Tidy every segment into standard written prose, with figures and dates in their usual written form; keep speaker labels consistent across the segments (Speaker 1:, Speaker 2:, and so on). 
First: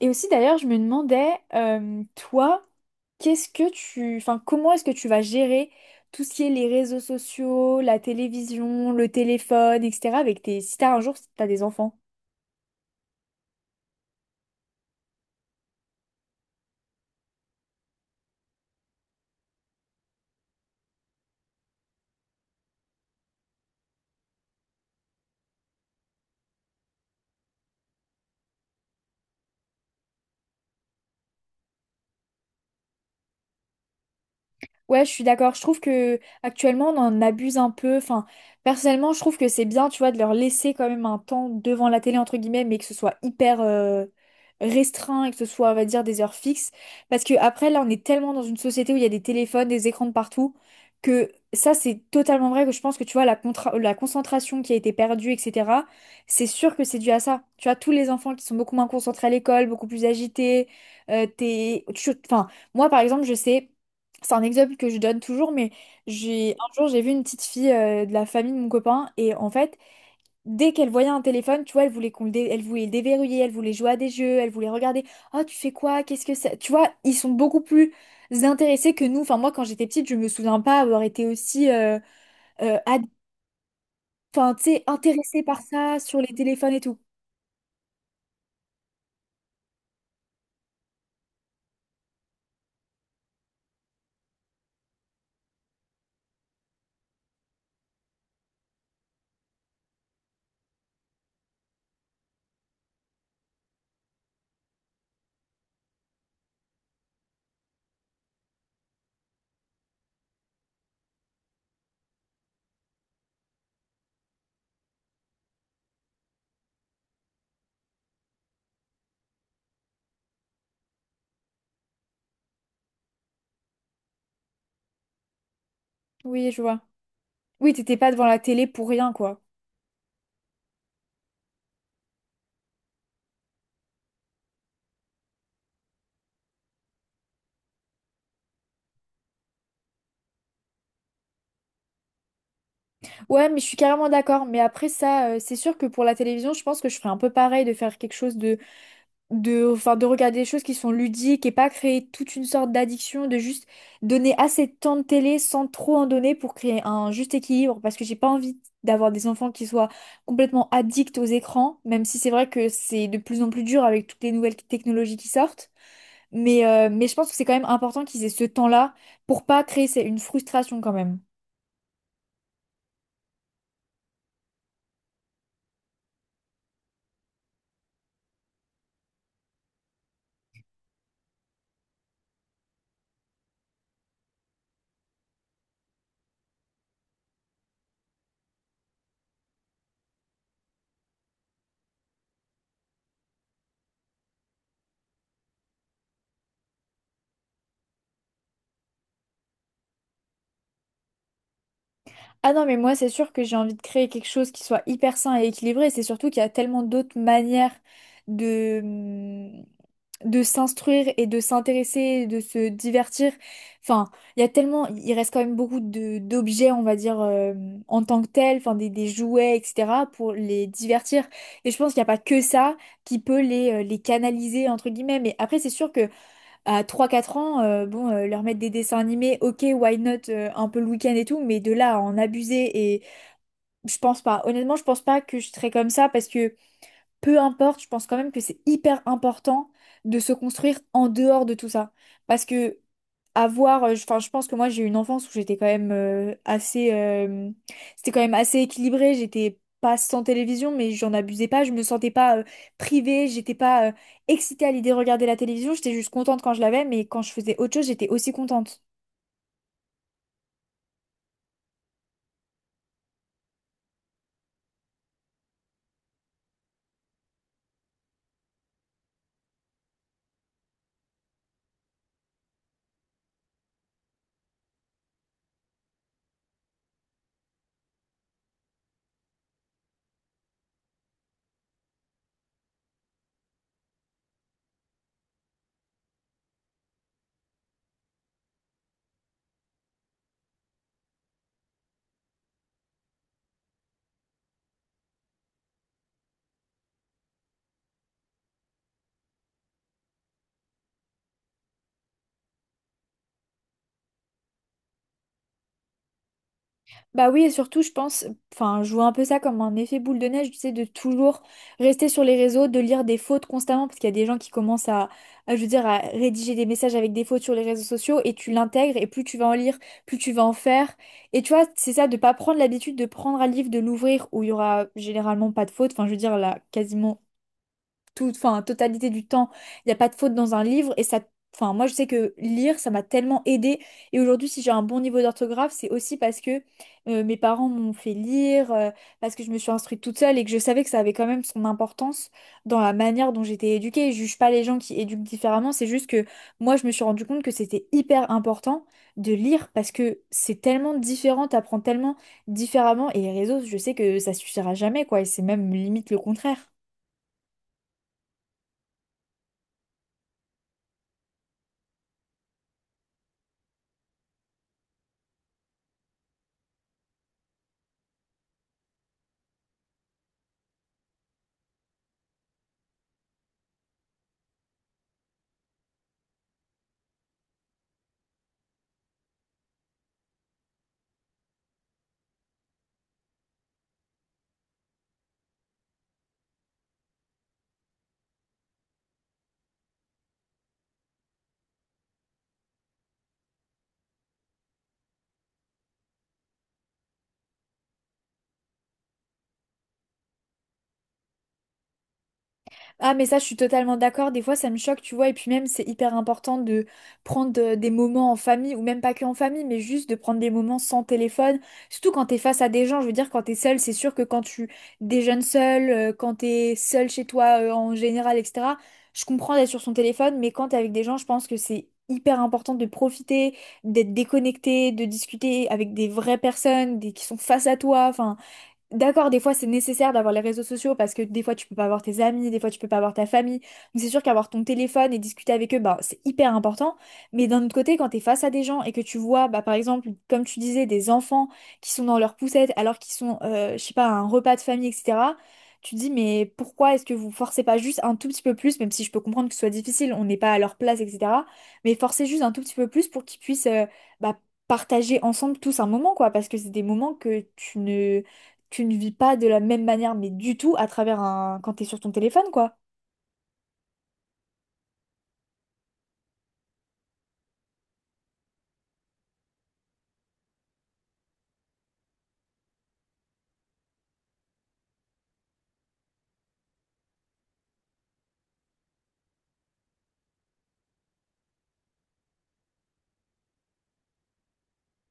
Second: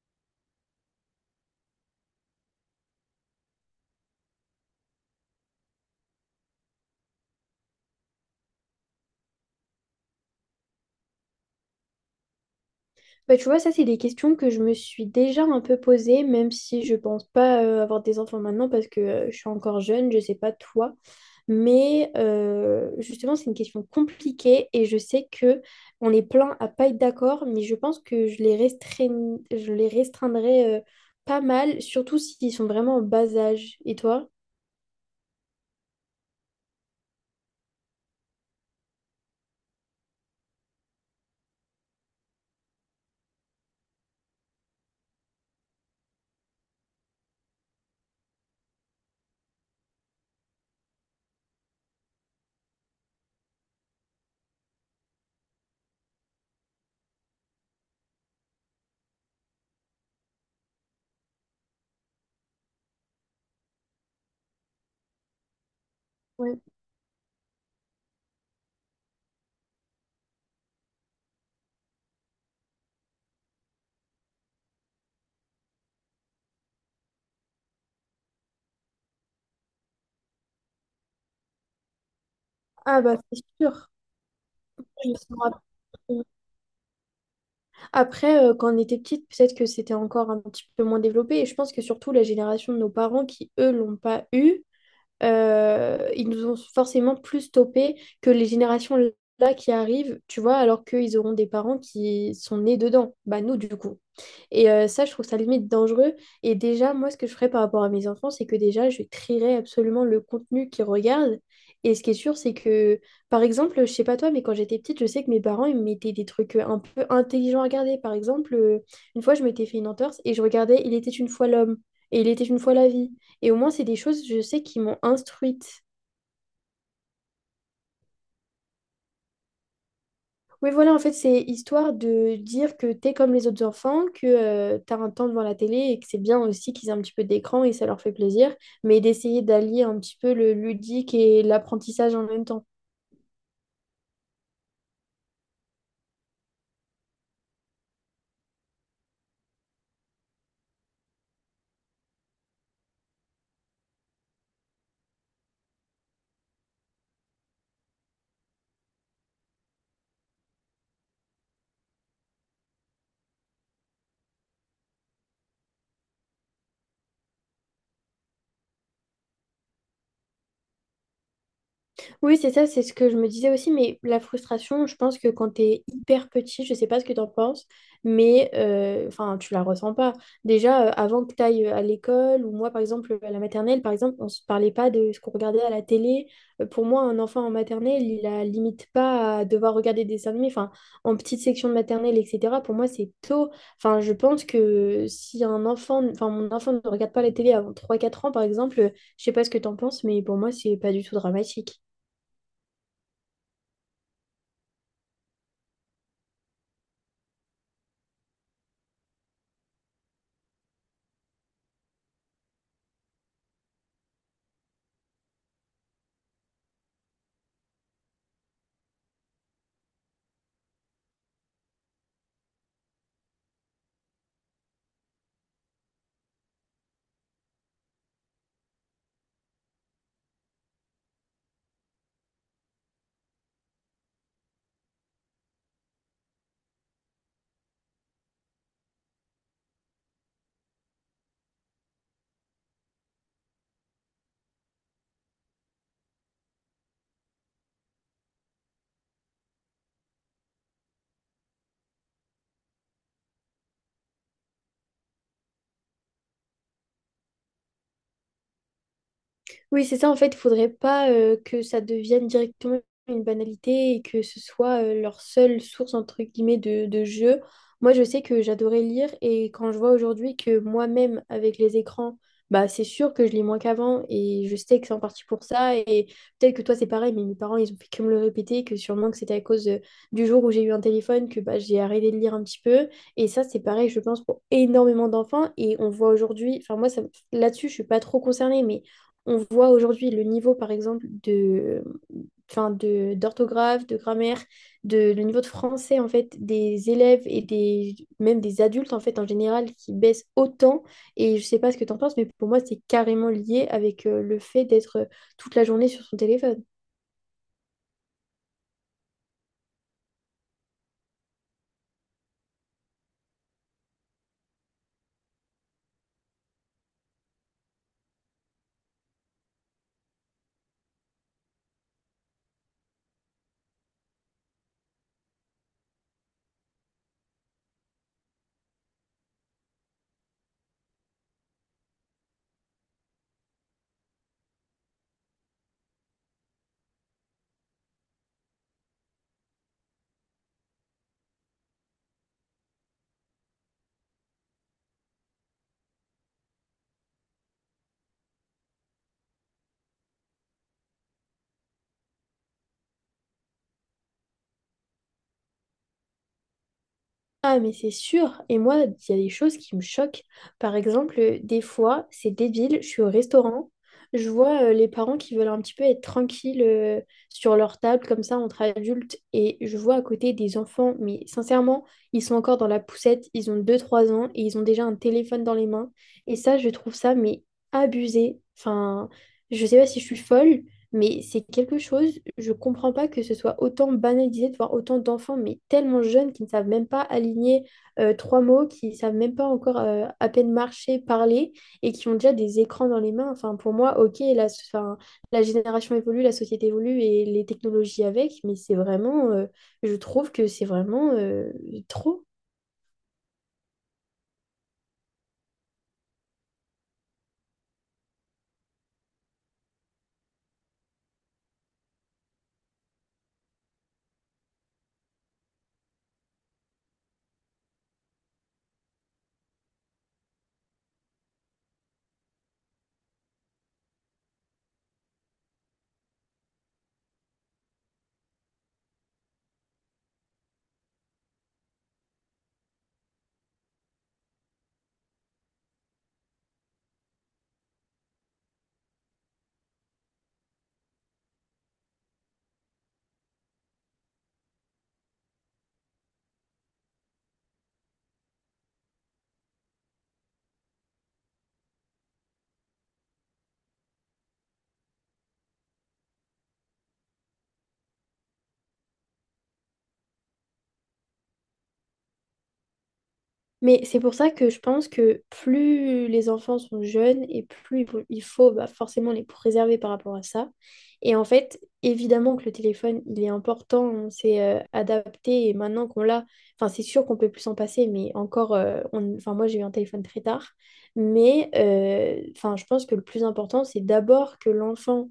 Speaker 1: Et aussi d'ailleurs, je me demandais, toi, enfin, comment est-ce que tu vas gérer tout ce qui est les réseaux sociaux, la télévision, le téléphone, etc. avec tes, si t'as un jour, si t'as des enfants.
Speaker 2: Bah, tu vois, ça, c'est des questions que je me suis déjà un peu posées, même si je pense pas avoir des enfants maintenant parce que je suis encore jeune, je sais pas toi. Justement, c'est une question compliquée et je sais que on est plein à pas être d'accord, mais je pense que je les je les restreindrai pas mal, surtout s'ils sont vraiment en bas âge. Et toi?
Speaker 1: Ouais, je suis d'accord. Je trouve que actuellement on en abuse un peu. Enfin, personnellement, je trouve que c'est bien, tu vois, de leur laisser quand même un temps devant la télé entre guillemets, mais que ce soit hyper restreint et que ce soit, on va dire, des heures fixes. Parce que après, là, on est tellement dans une société où il y a des téléphones, des écrans de partout, que ça, c'est totalement vrai que je pense que tu vois la concentration qui a été perdue, etc. C'est sûr que c'est dû à ça. Tu vois, tous les enfants qui sont beaucoup moins concentrés à l'école, beaucoup plus agités, enfin. Moi, par exemple, je sais. C'est un exemple que je donne toujours, mais j'ai
Speaker 2: Ouais.
Speaker 1: un jour j'ai vu une petite fille de la famille de mon copain et en fait dès qu'elle voyait un téléphone, tu vois, elle voulait elle voulait le déverrouiller, elle voulait jouer à des jeux, elle voulait regarder. Oh, tu fais quoi? Qu'est-ce que c'est? Tu vois, ils sont beaucoup plus intéressés que nous. Enfin moi quand j'étais petite, je me souviens pas avoir été aussi euh,
Speaker 2: Ah
Speaker 1: ad-
Speaker 2: bah c'est sûr.
Speaker 1: enfin, tu sais,
Speaker 2: Je me
Speaker 1: intéressée
Speaker 2: sens,
Speaker 1: par ça sur les téléphones et tout.
Speaker 2: Après, quand on était petite, peut-être que c'était encore un petit peu moins développé. Et je pense que surtout la génération de nos parents qui, eux, l'ont pas eu, ils nous ont forcément plus stoppé que les générations là qui arrivent, tu vois, alors qu'ils auront des parents qui sont nés dedans. Bah nous, du coup. Et ça, je trouve ça limite dangereux. Et déjà, moi, ce que je ferais par rapport à mes enfants, c'est que déjà, je trierais absolument le contenu qu'ils regardent. Et ce qui est sûr, c'est que, par exemple, je sais pas toi, mais quand j'étais petite, je sais que mes parents, ils me mettaient des trucs un peu intelligents à regarder. Par exemple, une fois, je m'étais fait une entorse et je regardais Il était une fois l'homme et Il était une fois la vie. Et au moins, c'est des choses, je sais, qui m'ont instruite.
Speaker 1: Oui, je vois. Oui, t'étais pas devant la télé pour rien, quoi.
Speaker 2: Oui, voilà, en fait, c'est histoire de dire que t'es comme les autres enfants, que tu t'as un temps devant la télé et que c'est bien aussi qu'ils aient un petit peu d'écran et ça leur fait plaisir, mais d'essayer d'allier un petit peu le ludique et l'apprentissage en même temps.
Speaker 1: Ouais, mais je suis carrément d'accord. Mais après ça, c'est sûr que pour la télévision, je pense que je ferais un peu pareil de faire quelque chose de, enfin, de regarder des choses qui sont ludiques et pas créer toute une sorte d'addiction, de juste donner assez de temps de télé sans trop en donner pour créer un juste équilibre parce que j'ai pas envie d'avoir des enfants qui soient complètement addicts aux écrans, même si c'est vrai que c'est de plus en plus dur avec toutes les nouvelles technologies qui sortent. Mais je pense que c'est quand même important qu'ils aient ce temps-là pour pas créer c'est une frustration quand même.
Speaker 2: Oui, c'est ça, c'est ce que je me disais aussi, mais la frustration, je pense que quand tu es hyper petit, je sais pas ce que tu en penses, enfin, tu la ressens pas. Déjà, avant que tu ailles à l'école, ou moi, par exemple, à la maternelle, par exemple, on se parlait pas de ce qu'on regardait à la télé. Pour moi, un enfant en maternelle, il a limite pas à devoir regarder des dessins animés, enfin, en petite section de maternelle, etc. Pour moi, c'est tôt. Enfin, je pense que si un enfant, enfin, mon enfant ne regarde pas la télé avant trois quatre ans, par exemple, je sais pas ce que tu en penses, mais pour moi, c'est pas du tout dramatique.
Speaker 1: Ah non, mais moi, c'est sûr que j'ai envie de créer quelque chose qui soit hyper sain et équilibré. C'est surtout qu'il y a tellement d'autres manières de, de s'instruire et de s'intéresser, de se divertir. Enfin, il y a tellement, il reste quand même beaucoup de d'objets, on va dire, en tant que tels, enfin des jouets, etc., pour les divertir. Et je pense qu'il n'y a pas que ça qui peut les canaliser, entre guillemets. Mais après, c'est sûr que à trois quatre ans, bon, leur mettre des dessins animés, ok, why not, un peu le week-end et tout, mais de là à en abuser, et je pense pas. Honnêtement, je pense pas que je serais comme ça parce que peu importe, je pense quand même que c'est hyper important de se construire en dehors de tout ça. Parce que avoir enfin je pense que moi j'ai eu une enfance où j'étais quand même assez c'était quand même assez équilibré, j'étais pas sans télévision mais j'en abusais pas, je me sentais pas privée, j'étais pas excitée à l'idée de regarder la télévision, j'étais juste contente quand je l'avais, mais quand je faisais autre chose j'étais aussi contente.
Speaker 2: Oui, c'est ça, en fait, il faudrait pas que ça devienne directement une banalité et que ce soit leur seule source, entre guillemets, de jeu. Moi, je sais que j'adorais lire et quand je vois aujourd'hui que moi-même, avec les écrans, bah, c'est sûr que je lis moins qu'avant et je sais que c'est en partie pour ça. Et peut-être que toi, c'est pareil, mais mes parents, ils ont fait que me le répéter, que sûrement que c'était à cause du jour où j'ai eu un téléphone que bah, j'ai arrêté de lire un petit peu. Et ça, c'est pareil, je pense, pour énormément d'enfants. Et on voit aujourd'hui, enfin, moi, ça, là-dessus, je suis pas trop concernée, mais on voit aujourd'hui le niveau, par exemple, de, enfin, d'orthographe, de grammaire, de, le niveau de français, en fait, des élèves et des, même des adultes, en fait, en général, qui baissent autant. Et je sais pas ce que tu en penses, mais pour moi, c'est carrément lié avec le fait d'être toute la journée sur son téléphone.
Speaker 1: Bah oui, et surtout, je pense, enfin, je vois un peu ça comme un effet boule de neige, tu sais, de toujours rester sur les réseaux, de lire des fautes constamment, parce qu'il y a des gens qui commencent à, je veux dire, à rédiger des messages avec des fautes sur les réseaux sociaux, et tu l'intègres, et plus tu vas en lire, plus tu vas en faire. Et tu vois, c'est ça, de pas prendre l'habitude de prendre un livre, de l'ouvrir, où il y aura généralement pas de fautes, enfin, je veux dire, là, quasiment toute, enfin, totalité du temps, il n'y a pas de faute dans un livre et ça, enfin, moi je sais que lire, ça m'a tellement aidée et aujourd'hui si j'ai un bon niveau d'orthographe, c'est aussi parce que mes parents m'ont fait lire, parce que je me suis instruite toute seule et que je savais que ça avait quand même son importance dans la manière dont j'étais éduquée. Je juge pas les gens qui éduquent différemment, c'est juste que moi je me suis rendu compte que c'était hyper important de lire parce que c'est tellement différent, t'apprends tellement différemment et les réseaux, je sais que ça suffira jamais quoi et c'est même limite le contraire.
Speaker 2: Ah, mais c'est sûr. Et moi, il y a des choses qui me choquent. Par exemple, des fois, c'est débile, je suis au restaurant, je vois les parents qui veulent un petit peu être tranquilles sur leur table, comme ça, entre adultes, et je vois à côté des enfants, mais sincèrement, ils sont encore dans la poussette, ils ont deux trois ans, et ils ont déjà un téléphone dans les mains. Et ça, je trouve ça, mais abusé. Enfin, je sais pas si je suis folle, mais c'est quelque chose, je comprends pas que ce soit autant banalisé de voir autant d'enfants, mais tellement jeunes qui ne savent même pas aligner trois mots, qui savent même pas encore à peine marcher, parler, et qui ont déjà des écrans dans les mains. Enfin, pour moi, ok, la, enfin, la génération évolue, la société évolue et les technologies avec, mais c'est je trouve que c'est vraiment trop.
Speaker 1: Ah, mais ça, je suis totalement d'accord. Des fois, ça me choque, tu vois. Et puis même, c'est hyper important de prendre des moments en famille, ou même pas que en famille, mais juste de prendre des moments sans téléphone. Surtout quand t'es face à des gens. Je veux dire, quand t'es seul, c'est sûr que quand tu déjeunes seul, quand t'es seul chez toi, en général, etc. Je comprends d'être sur son téléphone, mais quand t'es avec des gens, je pense que c'est hyper important de profiter, d'être déconnecté, de discuter avec des vraies personnes, qui sont face à toi. Enfin. D'accord, des fois c'est nécessaire d'avoir les réseaux sociaux parce que des fois tu peux pas avoir tes amis, des fois tu peux pas avoir ta famille. Donc c'est sûr qu'avoir ton téléphone et discuter avec eux, bah, c'est hyper important. Mais d'un autre côté, quand tu es face à des gens et que tu vois, bah, par exemple, comme tu disais, des enfants qui sont dans leur poussette alors qu'ils sont, je sais pas, à un repas de famille, etc., tu te dis, mais pourquoi est-ce que vous forcez pas juste un tout petit peu plus, même si je peux comprendre que ce soit difficile, on n'est pas à leur place, etc. Mais forcez juste un tout petit peu plus pour qu'ils puissent bah, partager ensemble tous un moment, quoi, parce que c'est des moments que tu ne vis pas de la même manière, mais du tout, à travers quand t'es sur ton téléphone, quoi.
Speaker 2: Mais c'est pour ça que je pense que plus les enfants sont jeunes et plus il faut, bah, forcément les préserver par rapport à ça. Et en fait, évidemment que le téléphone, il est important, on s'est adapté et maintenant qu'on l'a, enfin c'est sûr qu'on peut plus s'en passer, mais encore, enfin moi j'ai eu un téléphone très tard, enfin je pense que le plus important, c'est d'abord que l'enfant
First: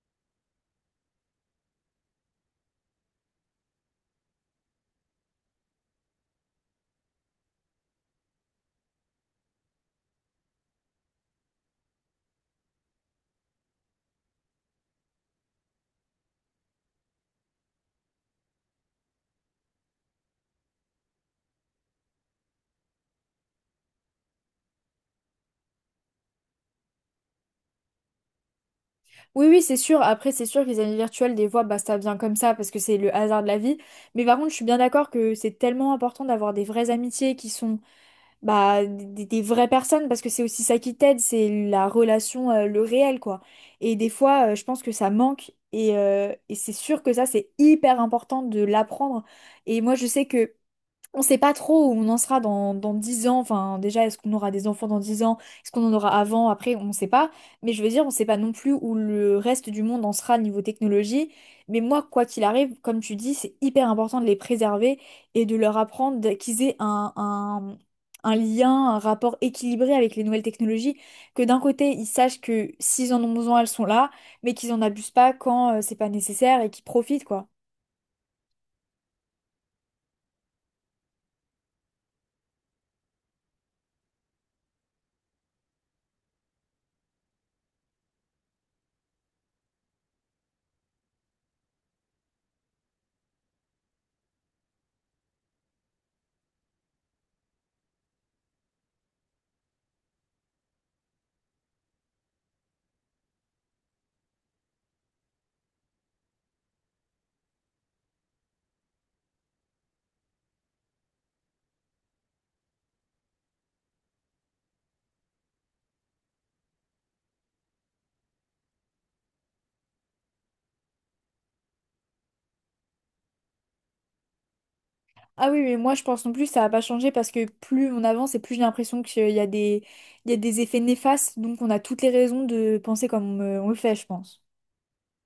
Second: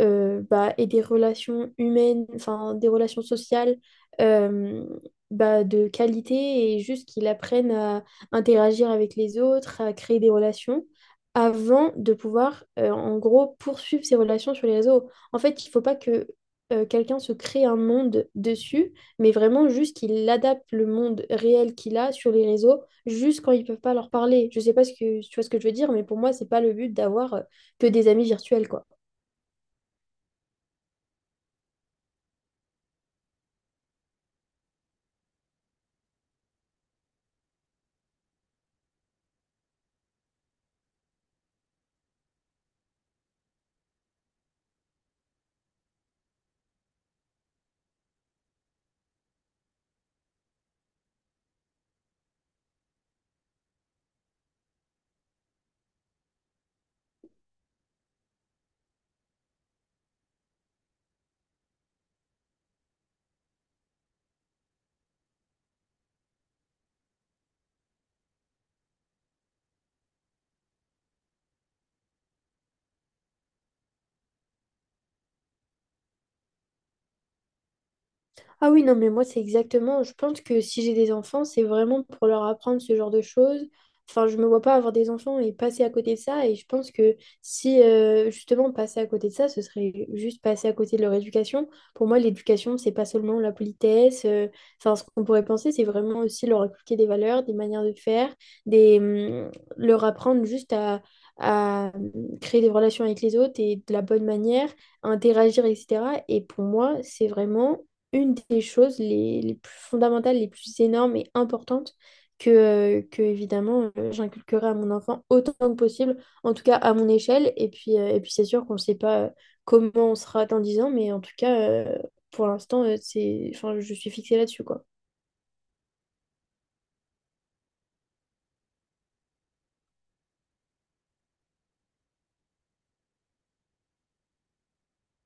Speaker 2: bah, ait des relations humaines, enfin des relations sociales euh, bah, de qualité et juste qu'ils apprennent à interagir avec les autres, à créer des relations avant de pouvoir, en gros, poursuivre ces relations sur les réseaux. En fait, il ne faut pas que quelqu'un se crée un monde dessus, mais vraiment juste qu'il adapte le monde réel qu'il a sur les réseaux, juste quand ils ne peuvent pas leur parler. Je ne sais pas ce que, tu vois ce que je veux dire, mais pour moi, ce n'est pas le but d'avoir que des amis virtuels, quoi.
Speaker 1: Oui, oui, c'est sûr. Après, c'est sûr que les amis virtuels, des fois, bah, ça vient comme ça parce que c'est le hasard de la vie. Mais par contre, je suis bien d'accord que c'est tellement important d'avoir des vraies amitiés qui sont bah, des vraies personnes parce que c'est aussi ça qui t'aide, c'est la relation, le réel, quoi. Et des fois, je pense que ça manque et c'est sûr que ça, c'est hyper important de l'apprendre. Et moi, je sais que. On sait pas trop où on en sera dans 10 ans. Enfin, déjà, est-ce qu'on aura des enfants dans 10 ans? Est-ce qu'on en aura avant? Après, on sait pas. Mais je veux dire, on sait pas non plus où le reste du monde en sera niveau technologie. Mais moi, quoi qu'il arrive, comme tu dis, c'est hyper important de les préserver et de leur apprendre qu'ils aient un lien, un rapport équilibré avec les nouvelles technologies. Que d'un côté, ils sachent que s'ils en ont besoin, elles sont là, mais qu'ils en abusent pas quand c'est pas nécessaire et qu'ils profitent, quoi.
Speaker 2: Ah oui, non, mais moi, c'est exactement. Je pense que si j'ai des enfants, c'est vraiment pour leur apprendre ce genre de choses. Enfin, je me vois pas avoir des enfants et passer à côté de ça. Et je pense que si, justement, passer à côté de ça, ce serait juste passer à côté de leur éducation. Pour moi, l'éducation, c'est pas seulement la politesse. Enfin, ce qu'on pourrait penser, c'est vraiment aussi leur inculquer des valeurs, des manières de faire, des, hum, leur apprendre juste à, à hum, créer des relations avec les autres et de la bonne manière à interagir, etc. Et pour moi, c'est vraiment une des choses les plus fondamentales, les plus énormes et importantes que évidemment, j'inculquerai à mon enfant autant que possible, en tout cas à mon échelle. Et puis c'est sûr qu'on ne sait pas comment on sera dans 10 ans, mais en tout cas, pour l'instant, c'est, enfin, je suis fixée là-dessus, quoi.
Speaker 1: Ah oui, mais moi je pense non plus ça va pas changer parce que plus on avance et plus j'ai l'impression qu'il y a des effets néfastes, donc on a toutes les raisons de penser comme on le fait, je pense.